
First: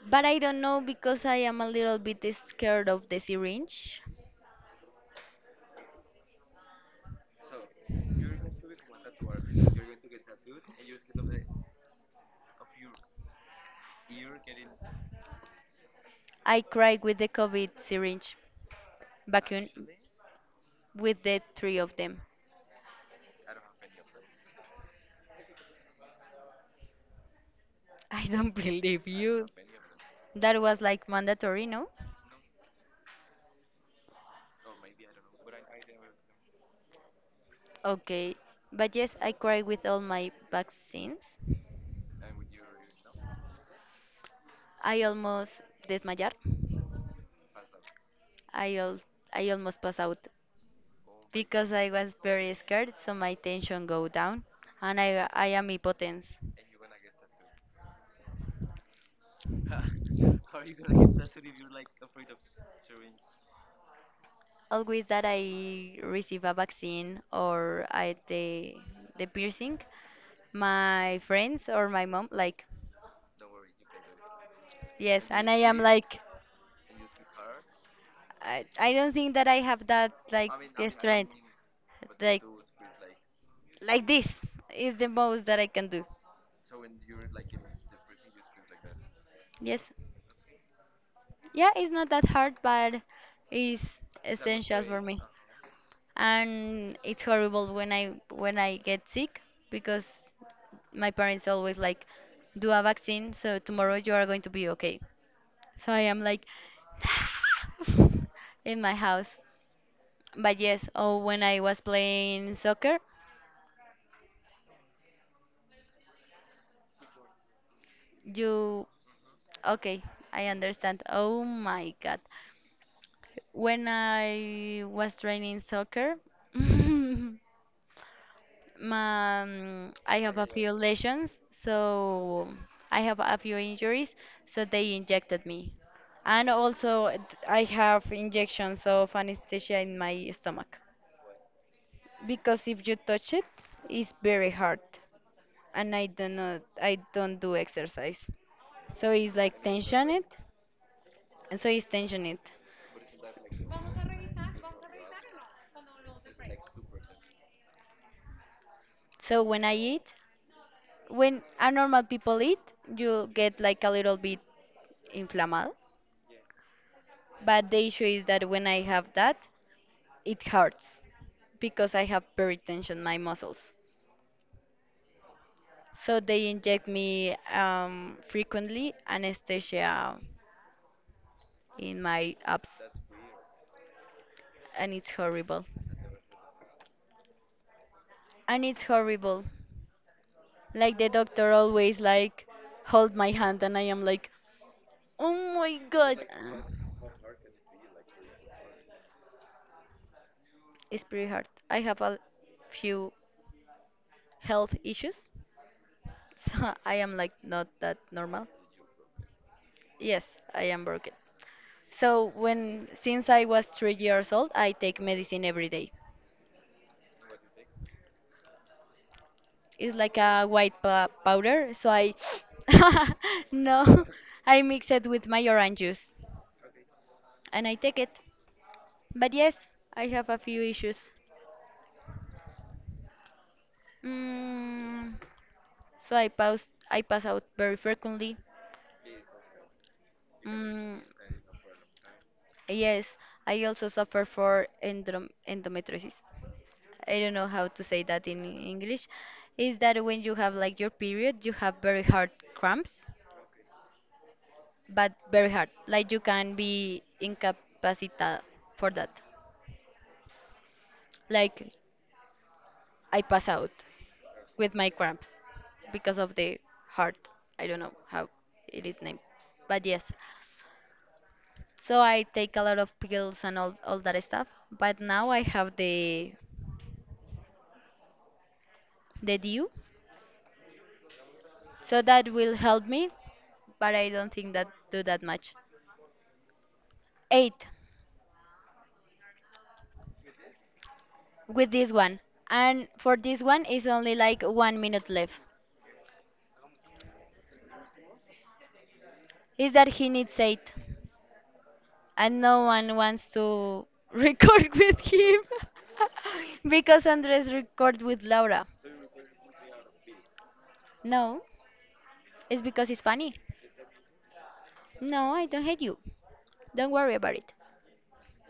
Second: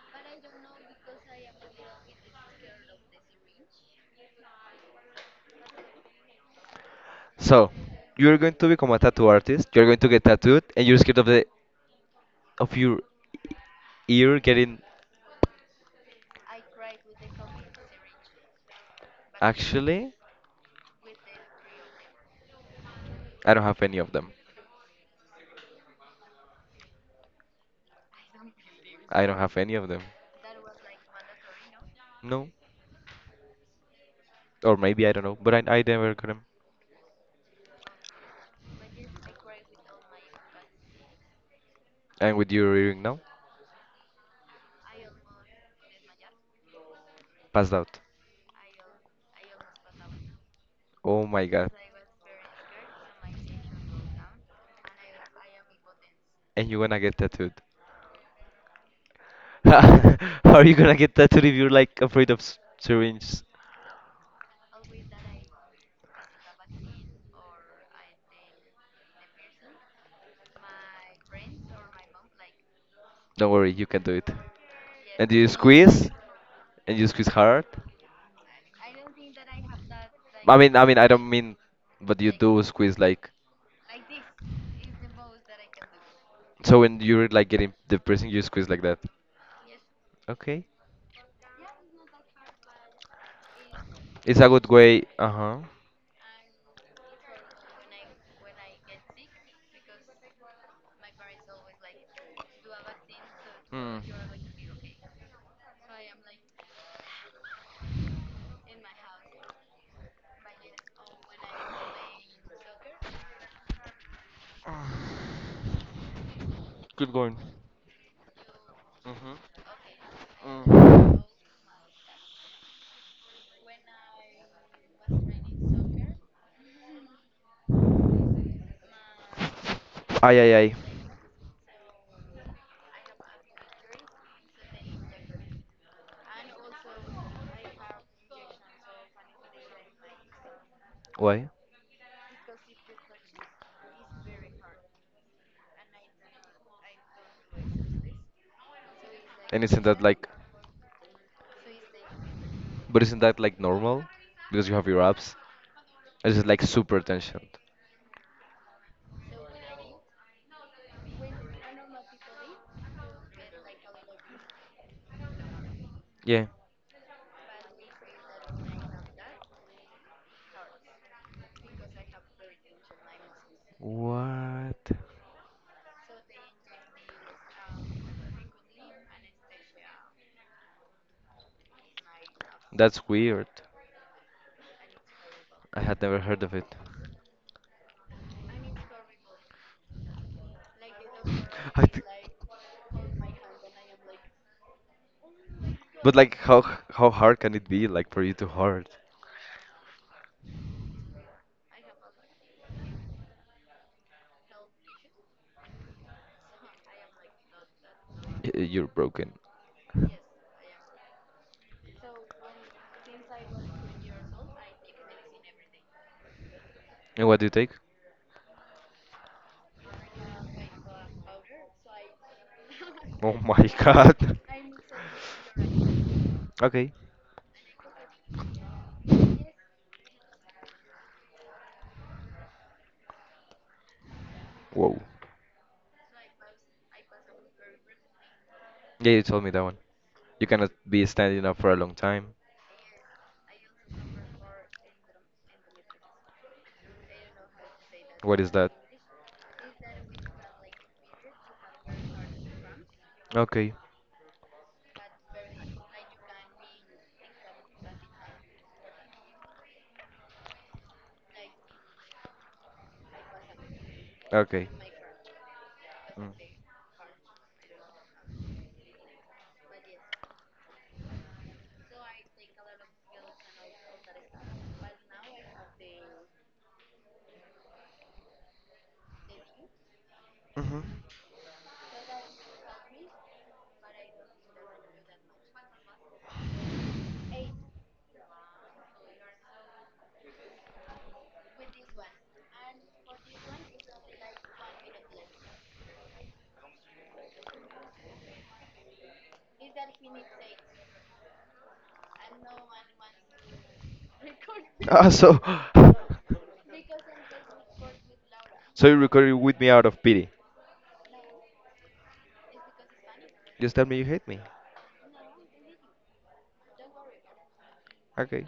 Speaker 2: But I don't know because I am a little bit scared of the syringe.
Speaker 1: So, you're going to become a tattoo artist. You're going to get tattooed, and you're scared of the of your ear getting.
Speaker 2: I cried with the COVID syringe vacuum,
Speaker 1: Actually,
Speaker 2: with the three of them.
Speaker 1: I don't have any of them.
Speaker 2: I don't believe
Speaker 1: I don't
Speaker 2: you.
Speaker 1: have any of them.
Speaker 2: That was like mandatory, no?
Speaker 1: No, or maybe I don't know. But I never got them.
Speaker 2: Okay, but yes, I cried with all my vaccines.
Speaker 1: And with your earring now,
Speaker 2: I almost desmayar.
Speaker 1: passed out.
Speaker 2: I al I almost pass out
Speaker 1: Oh my god.
Speaker 2: because I was very scared, so my tension go down and I am impotence.
Speaker 1: And you're gonna get tattooed. How are you gonna get tattooed if you're like afraid of syringes?
Speaker 2: Always that I receive a vaccine or I the piercing, my friends or my mom like,
Speaker 1: Don't worry, you can do it.
Speaker 2: yes,
Speaker 1: And you
Speaker 2: and I am
Speaker 1: squeeze,
Speaker 2: like,
Speaker 1: and you squeeze hard.
Speaker 2: I don't think that I have that like
Speaker 1: I mean, I
Speaker 2: the
Speaker 1: mean, I don't
Speaker 2: strength.
Speaker 1: mean, but you
Speaker 2: Like
Speaker 1: do squeeze like.
Speaker 2: like this is the most that I can do.
Speaker 1: So when you're like getting the pressing, you squeeze like that.
Speaker 2: Yes.
Speaker 1: Okay.
Speaker 2: Yeah, it's not that hard, but it's
Speaker 1: It's a good
Speaker 2: essential for
Speaker 1: way.
Speaker 2: me.
Speaker 1: Uh huh.
Speaker 2: And it's horrible when I get sick because my parents always like, do a vaccine, so tomorrow
Speaker 1: Hmm.
Speaker 2: you are going to be okay. So I am like in my house. But yes, oh, when I was playing soccer,
Speaker 1: Good going.
Speaker 2: you
Speaker 1: Mm-hmm.
Speaker 2: okay, I understand.
Speaker 1: Mm.
Speaker 2: Oh my God. When I was training soccer, my, I
Speaker 1: Ay,
Speaker 2: have a
Speaker 1: ay,
Speaker 2: few
Speaker 1: ay.
Speaker 2: lesions, so I have a few injuries, so they injected me. And also, I have injections of anesthesia in my stomach
Speaker 1: Why?
Speaker 2: because if you touch it, it's very hard, and I don't do exercise, so it's like
Speaker 1: And isn't that
Speaker 2: tension it,
Speaker 1: like,
Speaker 2: so it's tension it.
Speaker 1: but isn't that like normal? Because you have your abs. It's just like super tension.
Speaker 2: So when I eat, when a normal people eat, you get like a little bit inflamed.
Speaker 1: Yeah.
Speaker 2: But the issue is that when I have that, it hurts because I have hypertension in my muscles.
Speaker 1: What?
Speaker 2: So they inject me frequently anesthesia in my abs,
Speaker 1: That's weird.
Speaker 2: and it's horrible.
Speaker 1: I had never heard of it.
Speaker 2: And it's horrible. Like the doctor
Speaker 1: I
Speaker 2: always
Speaker 1: think.
Speaker 2: like hold my hand, and I am like, oh my
Speaker 1: But
Speaker 2: god.
Speaker 1: like, how hard can it be? Like for you to hard?
Speaker 2: It's pretty hard. I have a few health issues, so I am like not that normal.
Speaker 1: You're broken.
Speaker 2: Yes, I am broken. So when since I was 3 years old, I take medicine every day.
Speaker 1: And what do you take?
Speaker 2: It's like a powder, so I
Speaker 1: Oh my
Speaker 2: no,
Speaker 1: god.
Speaker 2: I mix it with my orange juice
Speaker 1: Okay.
Speaker 2: and I take it. But yes, I have a few issues.
Speaker 1: Whoa.
Speaker 2: Mm, so I pass out very frequently.
Speaker 1: Yeah, you told me that one. You cannot
Speaker 2: Mm,
Speaker 1: be standing up for a long time.
Speaker 2: yes, I also suffer for endometriosis. I don't know how to say that
Speaker 1: What
Speaker 2: in
Speaker 1: is that?
Speaker 2: English. Is that when you have like your period, you have very hard cramps,
Speaker 1: Okay.
Speaker 2: but very hard. Like you can be incapacitated for that. Like I pass out
Speaker 1: Okay.
Speaker 2: with my cramps because of the heart. I don't know how it is named, but yes. So I take a lot of pills and all that stuff. But now I have the DU.
Speaker 1: Mm-hmm.
Speaker 2: So that will help me, but I don't think that do that much. Eight with this one, and for this one is only like 1 minute left. Is that he needs eight, and no one wants to record with
Speaker 1: Ah, so,
Speaker 2: him because Andres record with Laura.
Speaker 1: so you recorded with me out of pity.
Speaker 2: No, it's because it's funny.
Speaker 1: Just tell me you hate me.
Speaker 2: No, I don't hate you. Don't worry about it.
Speaker 1: Okay.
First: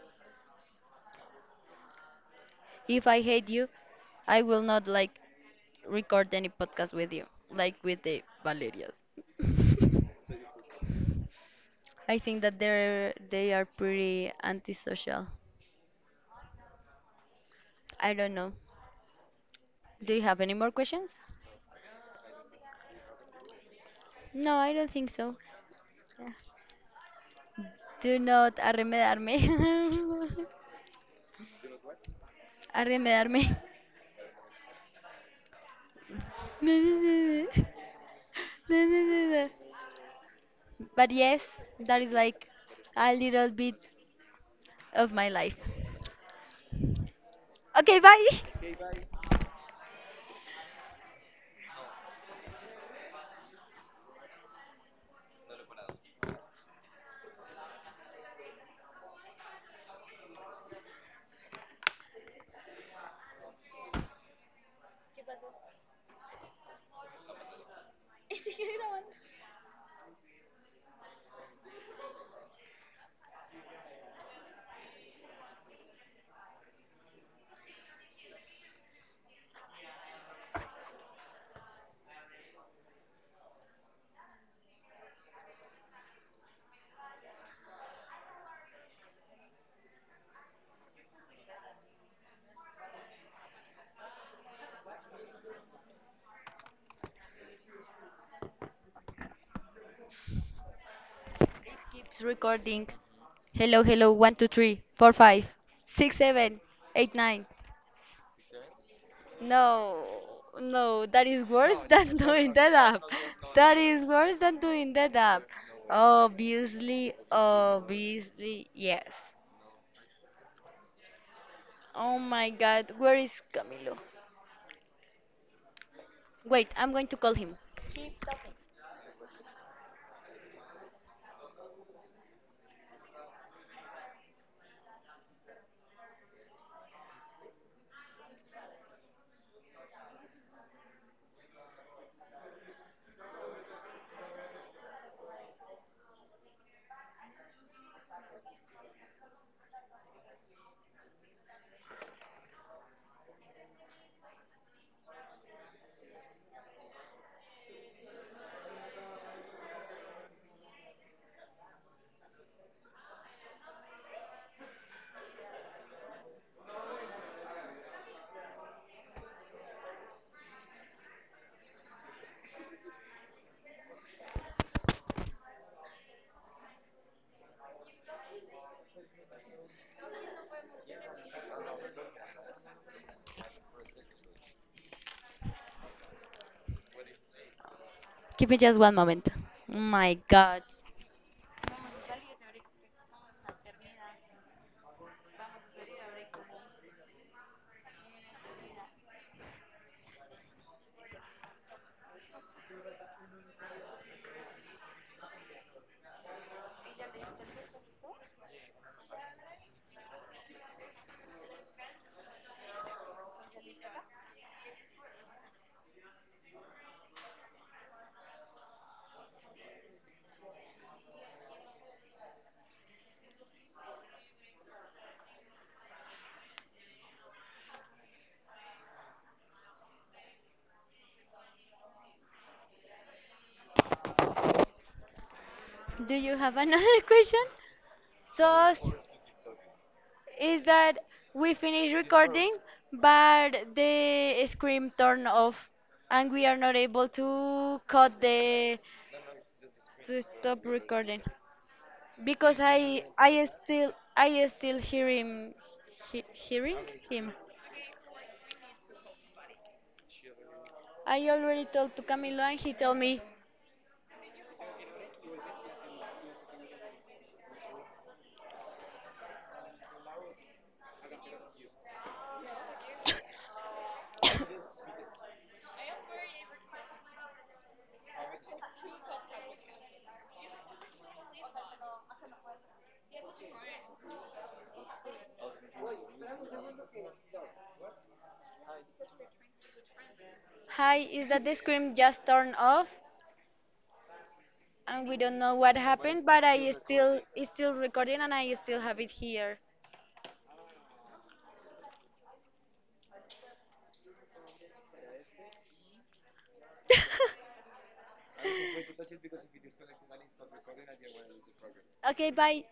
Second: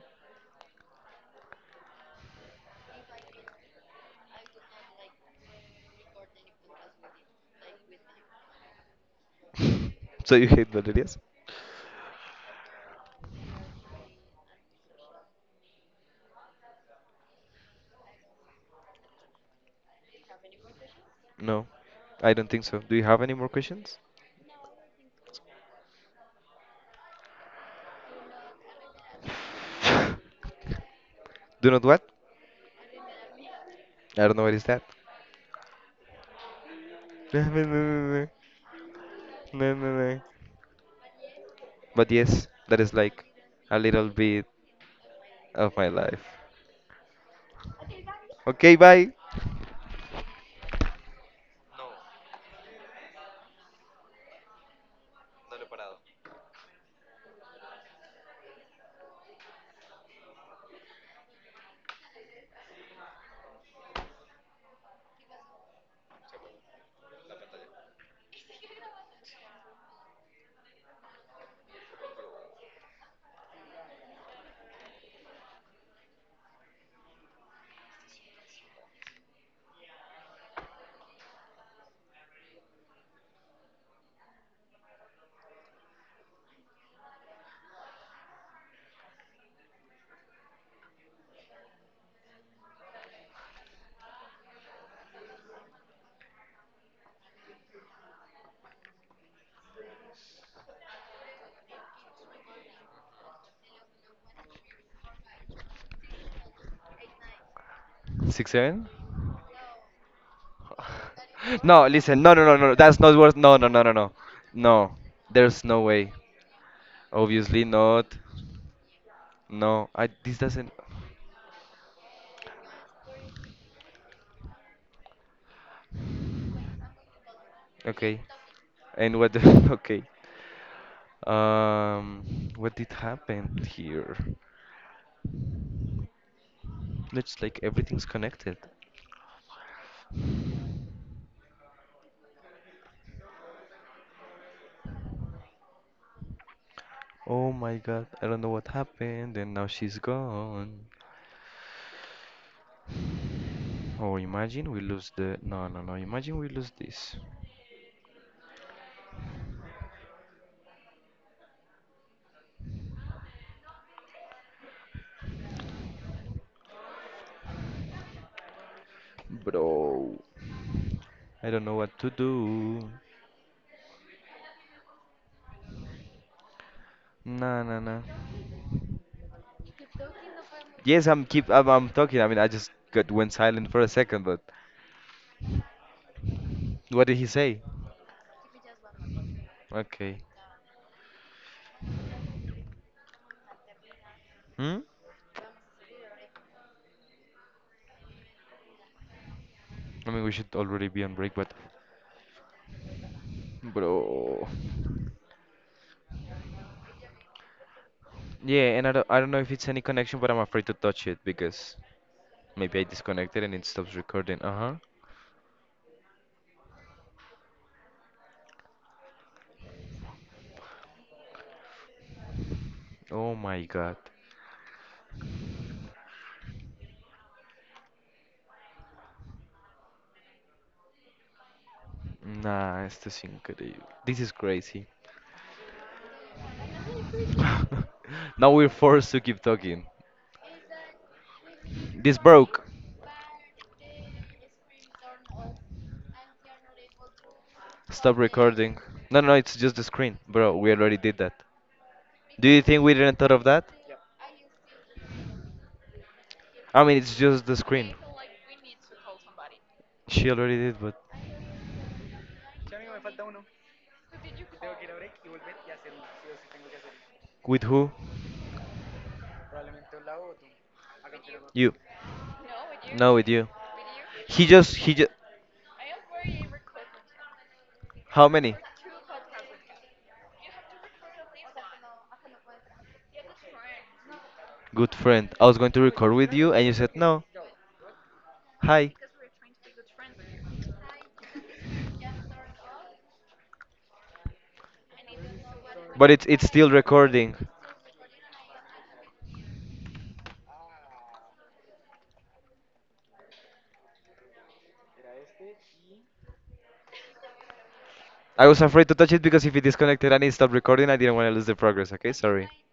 Speaker 2: If I hate you, I will not like record any podcast with you, like with the Valerias.
Speaker 1: So you hate Valerias?
Speaker 2: I think that they are pretty antisocial. I don't know. Do you have any more questions?
Speaker 1: No, I don't think so. Do you have any more questions?
Speaker 2: No, I don't think so. Yeah. Do not arremedarme.
Speaker 1: Do not what?
Speaker 2: Arremedarme.
Speaker 1: I don't know what is that.
Speaker 2: No, no, no, no. No, no, no, no. But yes, that
Speaker 1: But
Speaker 2: is
Speaker 1: yes,
Speaker 2: like
Speaker 1: that is
Speaker 2: a
Speaker 1: like
Speaker 2: little bit
Speaker 1: a little bit
Speaker 2: of my life.
Speaker 1: of my life.
Speaker 2: Okay, bye.
Speaker 1: Okay, bye.
Speaker 2: Keeps recording. Hello, hello. One, two, three, four, five, six, seven, eight, nine.
Speaker 1: Six seven?
Speaker 2: No, no, that is worse,
Speaker 1: No,
Speaker 2: no, than,
Speaker 1: listen,
Speaker 2: no,
Speaker 1: no, no,
Speaker 2: doing, no,
Speaker 1: no,
Speaker 2: that,
Speaker 1: no,
Speaker 2: no,
Speaker 1: that's
Speaker 2: up,
Speaker 1: not
Speaker 2: no,
Speaker 1: worth. No, no,
Speaker 2: no,
Speaker 1: no, no,
Speaker 2: no, no,
Speaker 1: no,
Speaker 2: worse than
Speaker 1: no.
Speaker 2: doing that up.
Speaker 1: There's no way.
Speaker 2: Obviously,
Speaker 1: Obviously not.
Speaker 2: obviously, yes.
Speaker 1: No, I. This doesn't.
Speaker 2: Oh my God, where is Camilo? Wait, I'm going to call him.
Speaker 1: Okay. And what? Okay. What did happen here? It's like everything's connected. Oh my God, I don't know what happened, and now she's gone. Oh, imagine we lose the. No, no, no. Imagine we lose this, bro. I don't know what to do. Nah, nah, nah. Yes, I'm talking. I mean, I just got went silent for a second, but what did he say?
Speaker 2: Give me just one moment.
Speaker 1: Okay.
Speaker 2: My God.
Speaker 1: Hmm? I mean, we should already be on break, but bro. Yeah, and I don't know if it's any connection, but I'm afraid to touch it because maybe I disconnected and it stops recording. Uh-huh. Oh my God. Nah, esto es increíble. This is crazy.
Speaker 2: Do you have another question? So,
Speaker 1: Now we're
Speaker 2: s-
Speaker 1: forced to keep talking.
Speaker 2: is that we finish
Speaker 1: This
Speaker 2: recording,
Speaker 1: broke.
Speaker 2: but the screen turned off, and we are not able to
Speaker 1: Stop
Speaker 2: cut
Speaker 1: recording.
Speaker 2: the
Speaker 1: No, no, it's just the
Speaker 2: to
Speaker 1: screen, bro.
Speaker 2: stop
Speaker 1: We already did
Speaker 2: recording
Speaker 1: that. Do
Speaker 2: because
Speaker 1: you think we
Speaker 2: I
Speaker 1: didn't thought of
Speaker 2: I
Speaker 1: that?
Speaker 2: still I still hear him
Speaker 1: I
Speaker 2: hearing
Speaker 1: mean, it's
Speaker 2: him.
Speaker 1: just the screen. She already did, but
Speaker 2: I already told to Camilo and he told me,
Speaker 1: with who? You. No, with you. He just. How many? Good friend. I was going to record with you, and you said no. Hi.
Speaker 2: "Hi, is that the screen just turned off?" And we don't know what
Speaker 1: But
Speaker 2: happened, but
Speaker 1: it's still
Speaker 2: I still
Speaker 1: recording.
Speaker 2: it's still recording and I still have it here.
Speaker 1: I was afraid to touch it because if it disconnected and it stopped recording, I didn't want to lose the progress. Okay,
Speaker 2: Okay,
Speaker 1: sorry.
Speaker 2: bye.